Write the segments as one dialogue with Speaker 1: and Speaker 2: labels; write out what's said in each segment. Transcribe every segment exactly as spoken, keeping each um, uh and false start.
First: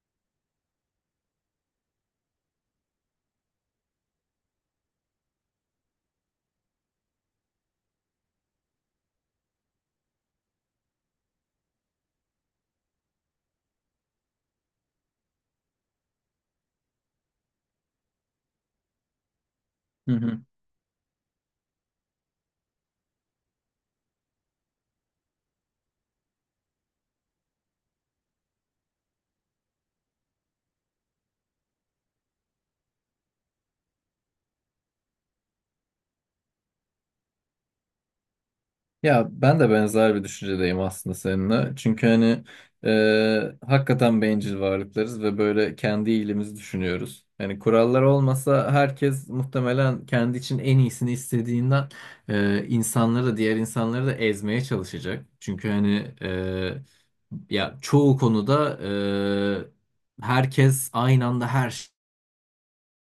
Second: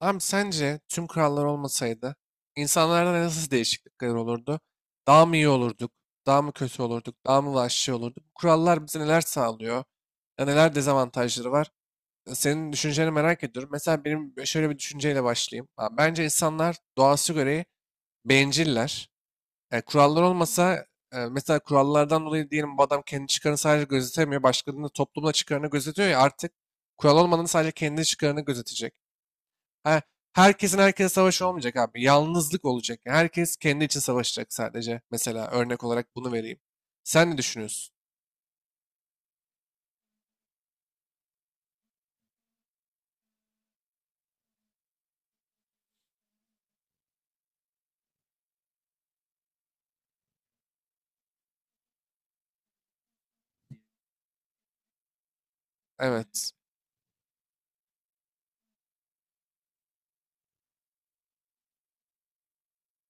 Speaker 1: Abi sence tüm kurallar olmasaydı insanlarda nasıl değişiklikler olurdu? Daha mı iyi olurduk? Daha mı kötü olurduk? Daha mı vahşi olurduk? Bu kurallar bize neler sağlıyor? Ya neler dezavantajları var? E, Senin düşünceni merak ediyorum. Mesela benim şöyle bir düşünceyle başlayayım. Ha, Bence insanlar doğası gereği benciller. E,
Speaker 2: Hı
Speaker 1: kurallar
Speaker 2: hı.
Speaker 1: olmasa e, mesela kurallardan dolayı diyelim bu adam kendi çıkarını sadece gözetemiyor. Başkalarının da toplumda çıkarını gözetiyor ya artık kural olmadan sadece kendi çıkarını gözetecek. Her, Herkesin herkese savaşı olmayacak abi. Yalnızlık olacak. Yani herkes kendi için savaşacak sadece. Mesela örnek olarak bunu vereyim. Sen ne düşünüyorsun?
Speaker 2: Ya ben de benzer bir düşüncedeyim aslında seninle. Çünkü hani e, hakikaten bencil varlıklarız ve böyle kendi iyiliğimizi düşünüyoruz. Yani kurallar olmasa herkes muhtemelen kendi için en iyisini istediğinden e, insanları da diğer insanları da ezmeye çalışacak. Çünkü hani
Speaker 1: Evet.
Speaker 2: e, ya çoğu konuda e, herkes aynı anda her...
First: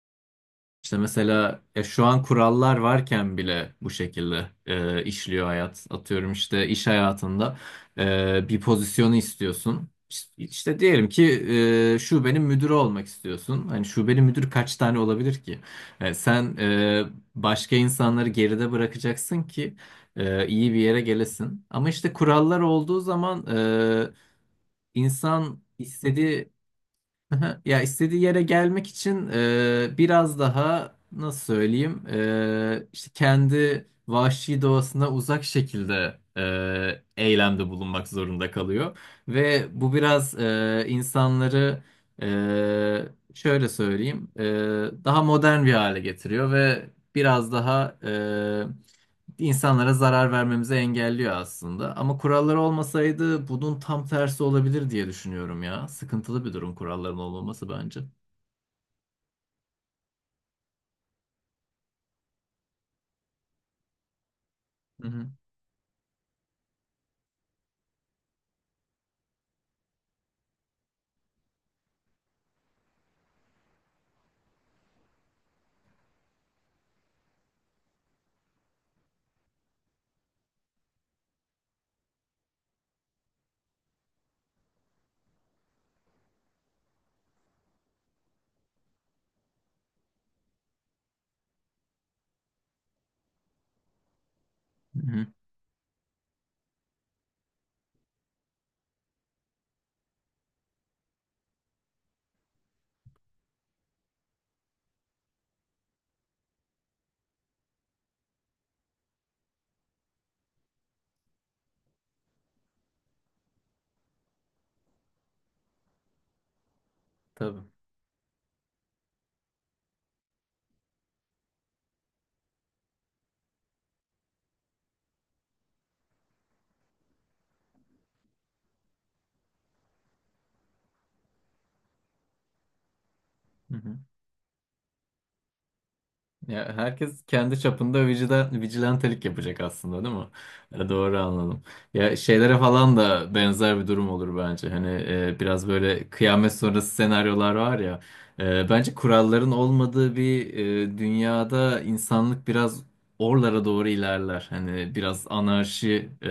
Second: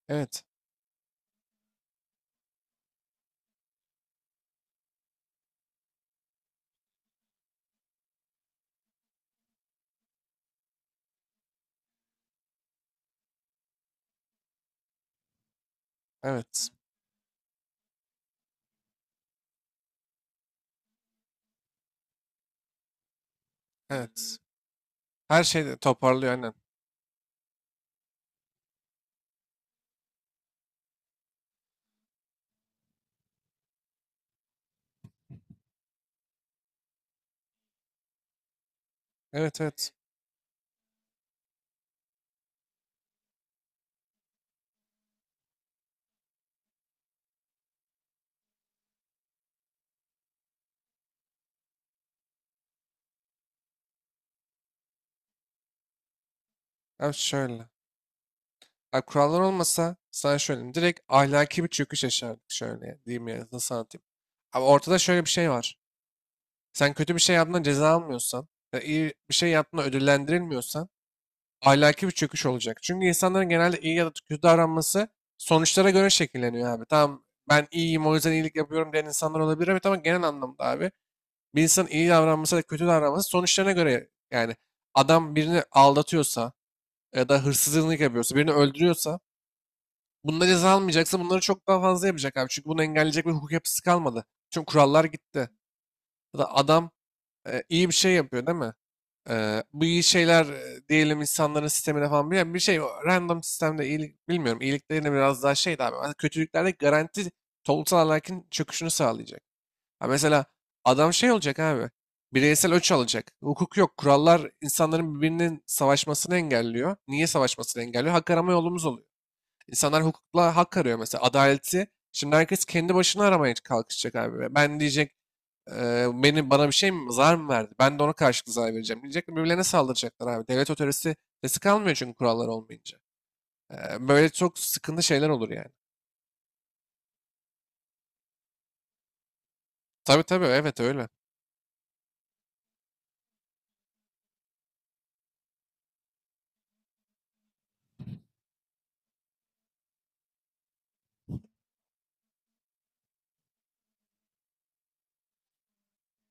Speaker 1: Evet.
Speaker 2: İşte mesela ya şu an kurallar varken bile bu şekilde e, işliyor hayat. Atıyorum işte iş hayatında e, bir pozisyonu istiyorsun. İşte, işte diyelim ki e, şubenin müdürü olmak istiyorsun. Hani şubenin müdürü kaç tane olabilir ki? E, sen
Speaker 1: Evet.
Speaker 2: e, başka insanları geride bırakacaksın ki e, iyi bir yere gelesin. Ama işte kurallar olduğu zaman e,
Speaker 1: Evet. Her
Speaker 2: insan
Speaker 1: şeyi toparlıyor
Speaker 2: istediği...
Speaker 1: aynen.
Speaker 2: Aha, ya istediği yere gelmek için e, biraz daha nasıl söyleyeyim e, işte kendi vahşi doğasına uzak şekilde e, eylemde bulunmak zorunda kalıyor
Speaker 1: Evet,
Speaker 2: ve
Speaker 1: evet.
Speaker 2: bu biraz e, insanları e, şöyle söyleyeyim e, daha modern bir hale getiriyor ve biraz daha insanlara zarar vermemizi engelliyor aslında. Ama kuralları olmasaydı bunun tam tersi olabilir diye düşünüyorum ya. Sıkıntılı bir durum
Speaker 1: Abi
Speaker 2: kuralların
Speaker 1: şöyle.
Speaker 2: olmaması bence.
Speaker 1: Abi kurallar olmasa sana şöyle. Direkt ahlaki bir çöküş yaşardık şöyle. ya, Diyeyim ya nasıl anlatayım. Abi ortada
Speaker 2: Hı
Speaker 1: şöyle bir
Speaker 2: hı.
Speaker 1: şey var. Sen kötü bir şey yaptığında ceza almıyorsan, ya iyi bir şey yaptığında ödüllendirilmiyorsan ahlaki bir çöküş olacak. Çünkü insanların genelde iyi ya da kötü davranması sonuçlara göre şekilleniyor abi. Tamam, ben iyiyim o yüzden iyilik yapıyorum diyen insanlar olabilir, evet, ama tamam, genel anlamda abi bir insanın iyi davranması ya da kötü davranması sonuçlarına göre. Yani adam birini aldatıyorsa ya da hırsızlık yapıyorsa, birini öldürüyorsa, bunda ceza almayacaksa bunları çok daha fazla yapacak abi. Çünkü bunu engelleyecek bir hukuk yapısı kalmadı. Çünkü
Speaker 2: Hı
Speaker 1: kurallar
Speaker 2: hı.
Speaker 1: gitti. Ya da adam e, iyi bir şey yapıyor değil mi? Eee, bu iyi şeyler eee, diyelim insanların sistemine falan bir, bir şey, o random sistemde iyilik bilmiyorum, iyiliklerine biraz daha şey abi. Ama kötülüklerde garanti toplumsal ahlakın çöküşünü sağlayacak. Ha mesela adam şey olacak abi, bireysel öç alacak. Hukuk yok, kurallar insanların birbirinin savaşmasını engelliyor. Niye
Speaker 2: Tabii.
Speaker 1: savaşmasını engelliyor? Hak arama yolumuz oluyor. İnsanlar hukukla hak arıyor mesela, adaleti. Şimdi herkes kendi başına aramaya kalkışacak abi. Ben diyecek Eee, beni, bana bir şey mi, zarar mı verdi? Ben de ona karşılık zarar vereceğim diyecekler. Birbirlerine saldıracaklar abi. Devlet otoritesi sesi kalmıyor çünkü kurallar olmayınca.
Speaker 2: Hı
Speaker 1: Eee,
Speaker 2: hı.
Speaker 1: böyle çok sıkıntı şeyler olur yani.
Speaker 2: Ya herkes kendi çapında vicida, vigilantelik yapacak aslında değil
Speaker 1: Tabii
Speaker 2: mi?
Speaker 1: tabii, evet,
Speaker 2: E,
Speaker 1: öyle.
Speaker 2: doğru anladım. Ya şeylere falan da benzer bir durum olur bence. Hani e, biraz böyle kıyamet sonrası senaryolar var ya. E, bence kuralların olmadığı bir e, dünyada insanlık biraz oralara doğru ilerler. Hani biraz anarşi e,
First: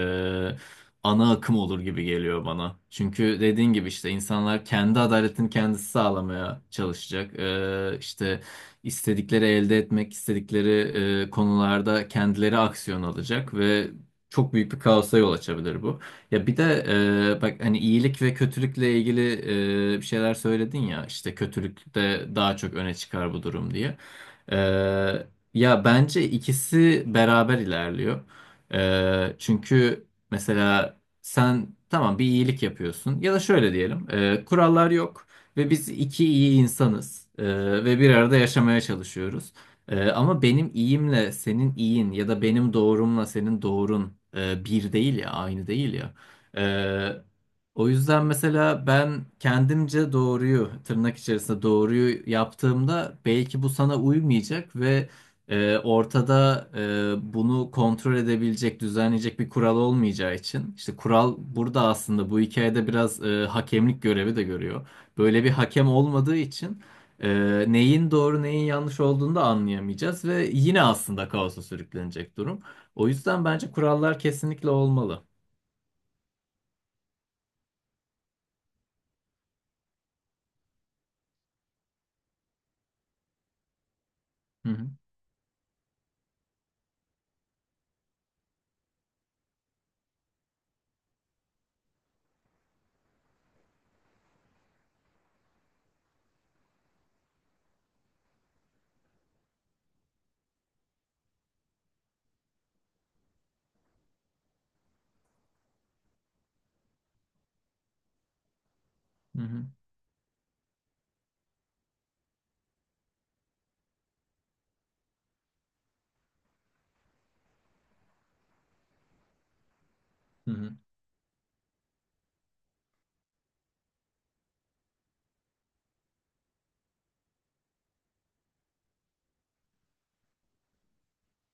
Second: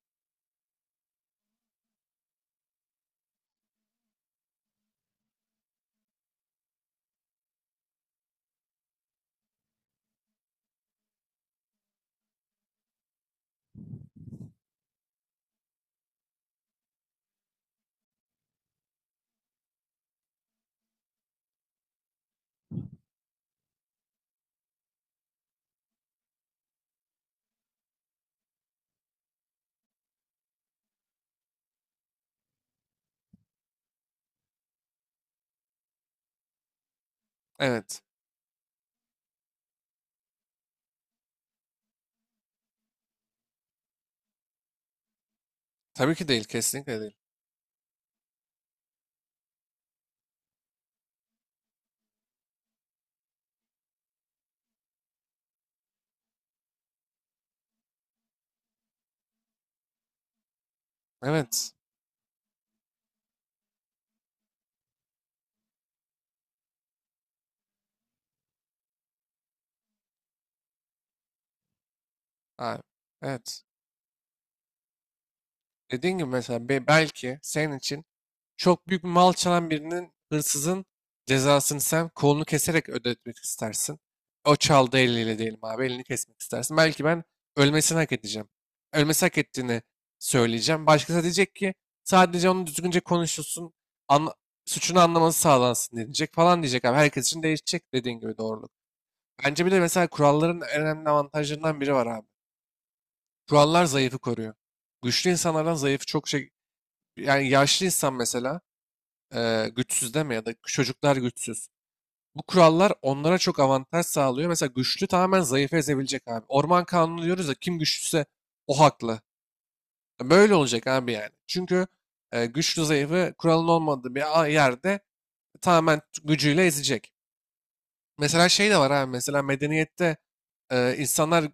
Speaker 2: ana akım olur gibi geliyor bana. Çünkü dediğin gibi işte insanlar kendi adaletini kendisi sağlamaya çalışacak. E, işte istedikleri elde etmek, istedikleri e, konularda kendileri aksiyon alacak ve çok büyük bir kaosa yol açabilir bu. Ya bir de e, bak hani iyilik ve kötülükle ilgili e, bir şeyler söyledin ya işte kötülükte daha çok öne çıkar bu durum diye. E, ya bence ikisi beraber ilerliyor. E, çünkü mesela sen tamam bir iyilik yapıyorsun ya da şöyle diyelim e, kurallar yok. Ve biz iki iyi insanız Ee, ve
Speaker 1: Evet.
Speaker 2: bir arada yaşamaya çalışıyoruz. Ee, ama benim iyimle senin iyin ya da benim doğrumla senin doğrun e, bir değil ya, aynı değil ya.
Speaker 1: Tabii ki değil, kesinlikle değil.
Speaker 2: Ee, o yüzden mesela ben kendimce doğruyu, tırnak içerisinde doğruyu yaptığımda belki bu sana uymayacak ve e, ortada e, bunu kontrol edebilecek, düzenleyecek bir kural olmayacağı için. İşte kural
Speaker 1: Evet.
Speaker 2: burada aslında bu hikayede biraz e, hakemlik görevi de görüyor. Böyle bir hakem olmadığı için e, neyin doğru neyin yanlış olduğunu da anlayamayacağız ve yine aslında kaosa sürüklenecek durum.
Speaker 1: Abi,
Speaker 2: O yüzden
Speaker 1: evet.
Speaker 2: bence kurallar kesinlikle olmalı.
Speaker 1: Dediğin gibi mesela be- belki senin için çok büyük bir mal çalan birinin, hırsızın cezasını sen kolunu keserek ödetmek istersin. O
Speaker 2: Hı hı,
Speaker 1: çaldığı eliyle diyelim abi, elini kesmek istersin. Belki ben ölmesini hak edeceğim. Ölmesi hak ettiğini söyleyeceğim. Başkası diyecek ki sadece onun düzgünce konuşulsun, anla- suçunu anlaması sağlansın diyecek, falan diyecek abi. Herkes için değişecek dediğin gibi doğruluk. Bence bir de mesela kuralların en önemli avantajlarından biri var abi. Kurallar zayıfı koruyor. Güçlü insanlardan zayıfı çok şey... Yani yaşlı insan mesela
Speaker 2: hı hı,
Speaker 1: e, güçsüz deme, ya da çocuklar güçsüz. Bu kurallar onlara çok avantaj sağlıyor. Mesela güçlü tamamen zayıfı ezebilecek abi. Orman kanunu diyoruz da, kim güçlüyse o haklı. E,
Speaker 2: hı
Speaker 1: Böyle
Speaker 2: hı,
Speaker 1: olacak abi yani. Çünkü e, güçlü zayıfı kuralın olmadığı bir a- yerde tamamen gücüyle ezecek. Mesela şey de var abi. Mesela medeniyette e, insanlar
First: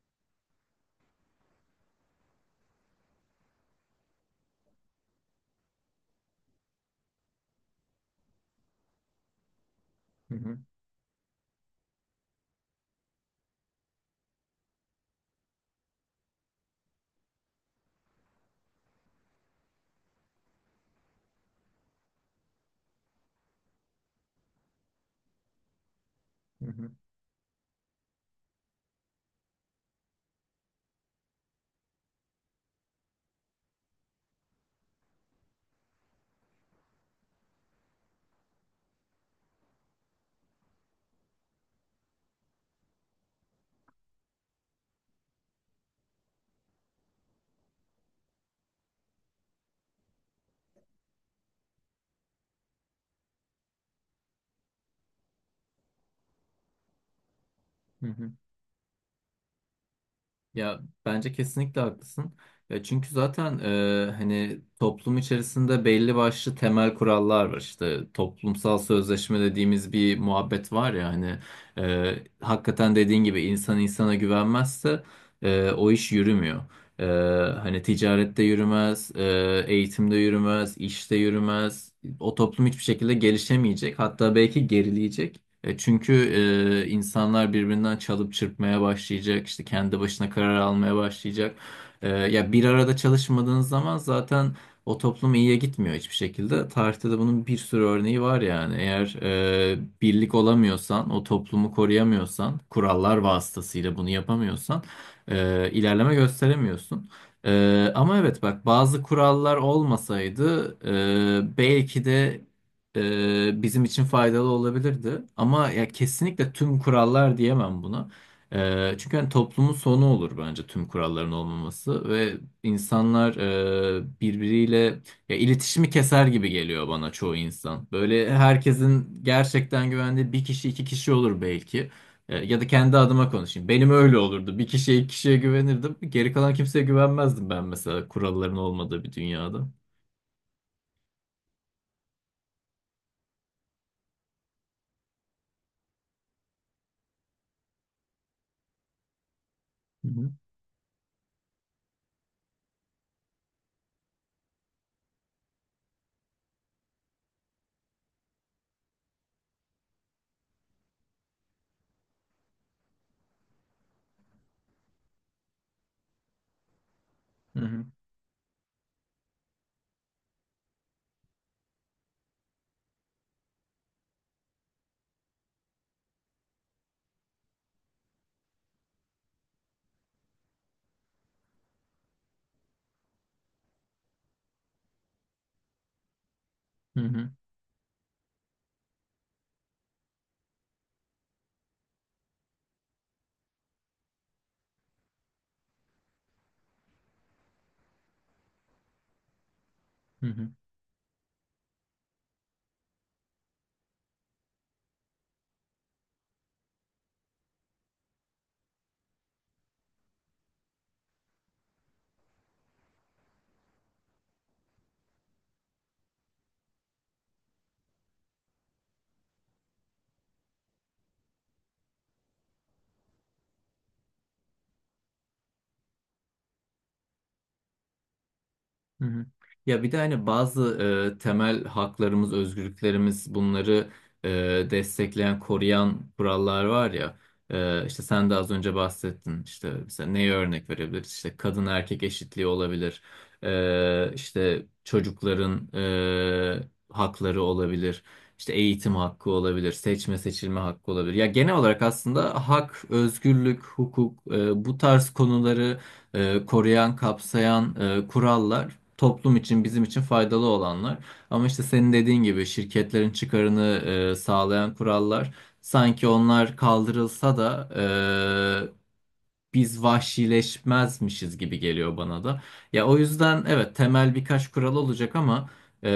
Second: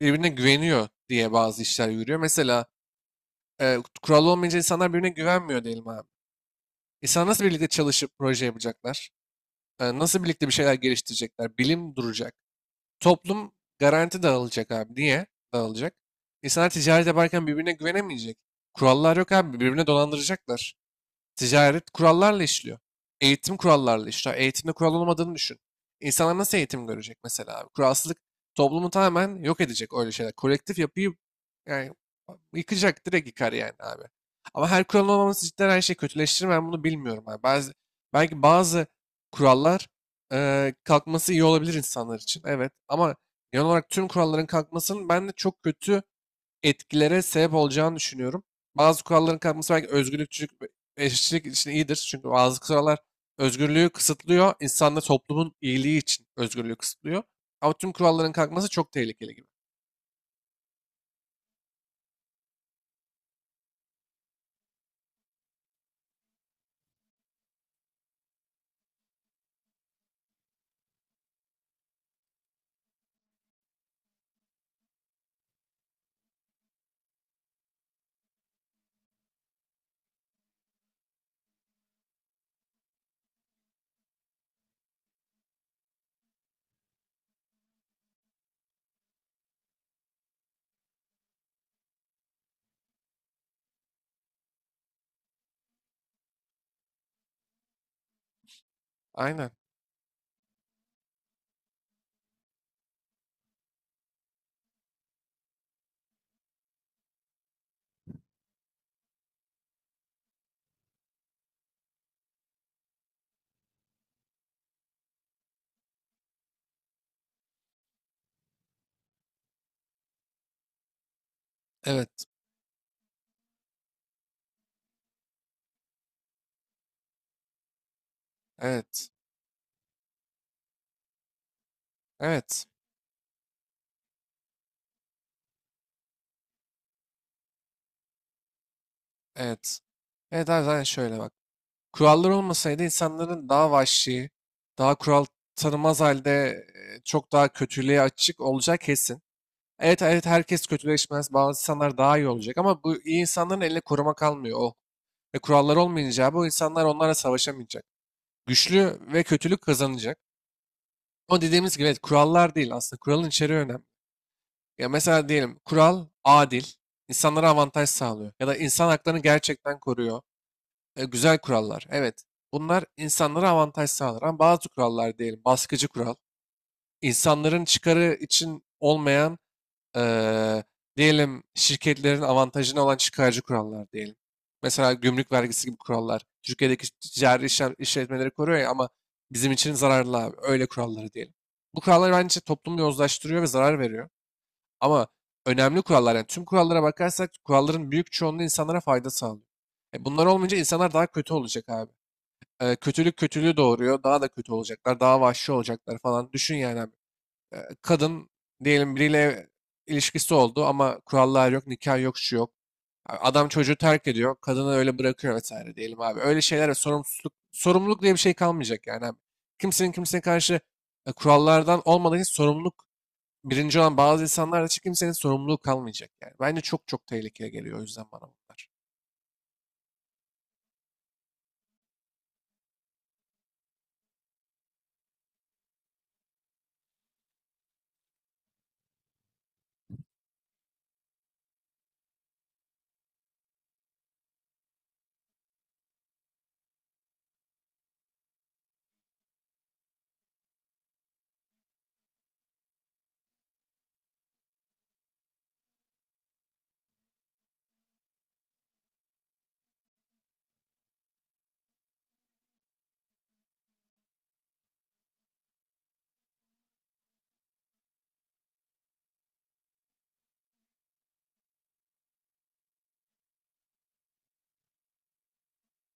Speaker 1: birbirine güveniyor diye bazı işler yürüyor. Mesela e, kural olmayınca insanlar birbirine güvenmiyor diyelim abi. İnsanlar nasıl birlikte çalışıp proje yapacaklar? E, nasıl
Speaker 2: hı
Speaker 1: birlikte bir
Speaker 2: hı,
Speaker 1: şeyler geliştirecekler? Bilim duracak. Toplum garanti dağılacak abi. Niye dağılacak? İnsanlar ticaret yaparken birbirine güvenemeyecek. Kurallar yok abi. Birbirine dolandıracaklar. Ticaret kurallarla işliyor. Eğitim kurallarla işliyor. Eğitimde kural olmadığını düşün. İnsanlar nasıl
Speaker 2: hı
Speaker 1: eğitim
Speaker 2: hı,
Speaker 1: görecek mesela abi? Kuralsızlık toplumu tamamen yok edecek, öyle şeyler. Kolektif yapıyı yani yıkacak, direkt yıkar yani abi. Ama her kuralın olmaması cidden her şeyi kötüleştirir mi? Ben bunu bilmiyorum abi. Bazı, belki bazı kurallar eee, kalkması iyi olabilir insanlar için. Evet, ama genel olarak tüm kuralların kalkmasının ben de çok kötü etkilere sebep olacağını düşünüyorum. Bazı kuralların kalkması belki özgürlükçülük ve eşitlik için iyidir. Çünkü bazı kurallar özgürlüğü kısıtlıyor. İnsanla toplumun iyiliği için özgürlüğü kısıtlıyor. Ama tüm
Speaker 2: hı
Speaker 1: kuralların
Speaker 2: hı.
Speaker 1: kalkması çok tehlikeli gibi.
Speaker 2: Ya bence kesinlikle haklısın. Ya çünkü zaten e, hani toplum içerisinde belli başlı temel kurallar var. İşte toplumsal sözleşme dediğimiz bir muhabbet var ya hani e, hakikaten dediğin gibi insan insana güvenmezse e, o iş yürümüyor. E, hani ticarette yürümez, e, eğitimde yürümez, işte yürümez. O toplum hiçbir şekilde gelişemeyecek. Hatta belki gerileyecek. E, çünkü e, insanlar birbirinden çalıp çırpmaya başlayacak, işte kendi başına karar almaya başlayacak. E, ya bir arada çalışmadığınız zaman zaten o toplum iyiye gitmiyor hiçbir şekilde. Tarihte de bunun bir sürü örneği var yani. Eğer
Speaker 1: Aynen.
Speaker 2: e, birlik olamıyorsan, o toplumu koruyamıyorsan, kurallar vasıtasıyla bunu yapamıyorsan, e, ilerleme gösteremiyorsun. E, ama evet bak bazı kurallar olmasaydı e, belki de e, bizim için faydalı olabilirdi. Ama ya kesinlikle tüm kurallar diyemem buna. E, çünkü hani toplumun sonu olur bence tüm kuralların olmaması
Speaker 1: Evet.
Speaker 2: ve insanlar e, birbiriyle ya iletişimi keser gibi geliyor bana çoğu insan. Böyle
Speaker 1: Evet.
Speaker 2: herkesin gerçekten güvendiği bir kişi iki kişi olur belki. E, Ya
Speaker 1: Evet.
Speaker 2: da kendi adıma konuşayım. Benim öyle olurdu. Bir kişiye iki kişiye güvenirdim. Geri kalan kimseye güvenmezdim ben mesela kuralların olmadığı bir dünyada.
Speaker 1: Evet. Evet abi zaten şöyle bak. Kurallar olmasaydı insanların daha vahşi, daha kural tanımaz halde e, çok daha kötülüğe açık olacağı kesin. Evet
Speaker 2: Hı
Speaker 1: evet,
Speaker 2: hı.
Speaker 1: herkes kötüleşmez. Bazı insanlar daha iyi olacak, ama bu iyi insanların eline koruma kalmıyor. O ve kurallar olmayınca bu insanlar onlarla savaşamayacak. Güçlü ve kötülük kazanacak. O dediğimiz gibi evet, kurallar değil aslında. Kuralın içeriği önemli. Ya mesela diyelim kural adil, insanlara
Speaker 2: Hı hı.
Speaker 1: avantaj sağlıyor. Ya da insan haklarını gerçekten koruyor. E, güzel kurallar. Evet. Bunlar insanlara avantaj sağlar. Ama bazı kurallar diyelim baskıcı kural, insanların çıkarı için olmayan, eee, diyelim şirketlerin avantajına olan çıkarcı kurallar diyelim. Mesela gümrük vergisi gibi kurallar. Türkiye'deki
Speaker 2: Hı hı.
Speaker 1: ticari işlem, işletmeleri koruyor ya, ama bizim için zararlı abi. Öyle kuralları diyelim. Bu kurallar bence işte toplumu yozlaştırıyor ve zarar veriyor. Ama önemli kurallar, yani tüm kurallara bakarsak kuralların büyük çoğunluğu insanlara fayda sağlıyor. E, bunlar
Speaker 2: Hı hı.
Speaker 1: olmayınca insanlar daha kötü olacak abi. E, kötülük kötülüğü doğuruyor. Daha da kötü olacaklar. Daha vahşi olacaklar falan. Düşün yani abi e, kadın diyelim biriyle ilişkisi oldu ama kurallar yok, nikah yok, şu yok. A- Adam çocuğu terk ediyor, kadını öyle bırakıyor vesaire diyelim abi. Öyle şeylere sorumsuzluk, sorumluluk diye bir şey kalmayacak yani abi. Kimsenin kimseye karşı e, kurallardan olmadığı için sorumluluk birinci olan bazı insanlar için kimsenin sorumluluğu kalmayacak yani. Bence çok çok tehlikeli geliyor o yüzden bana bunlar.
Speaker 2: Hı hı. Ya bir de hani bazı e, temel haklarımız, özgürlüklerimiz bunları e, destekleyen, koruyan kurallar var ya. E, işte sen de az önce bahsettin. İşte mesela neye örnek verebiliriz? İşte kadın erkek eşitliği olabilir. E, işte çocukların e, hakları olabilir. İşte eğitim hakkı olabilir, seçme seçilme hakkı olabilir. Ya genel olarak aslında hak, özgürlük, hukuk e, bu tarz konuları e, koruyan, kapsayan e, kurallar toplum için, bizim için faydalı olanlar. Ama işte senin dediğin gibi şirketlerin çıkarını e, sağlayan kurallar sanki onlar kaldırılsa da e, biz vahşileşmezmişiz gibi geliyor bana da. Ya o yüzden evet temel birkaç kural olacak ama e,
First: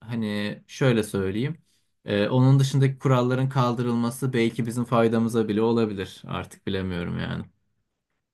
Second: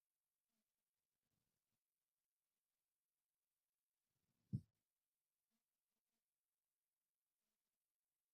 Speaker 2: hani şöyle söyleyeyim. E, onun dışındaki kuralların kaldırılması belki bizim faydamıza bile olabilir. Artık bilemiyorum yani.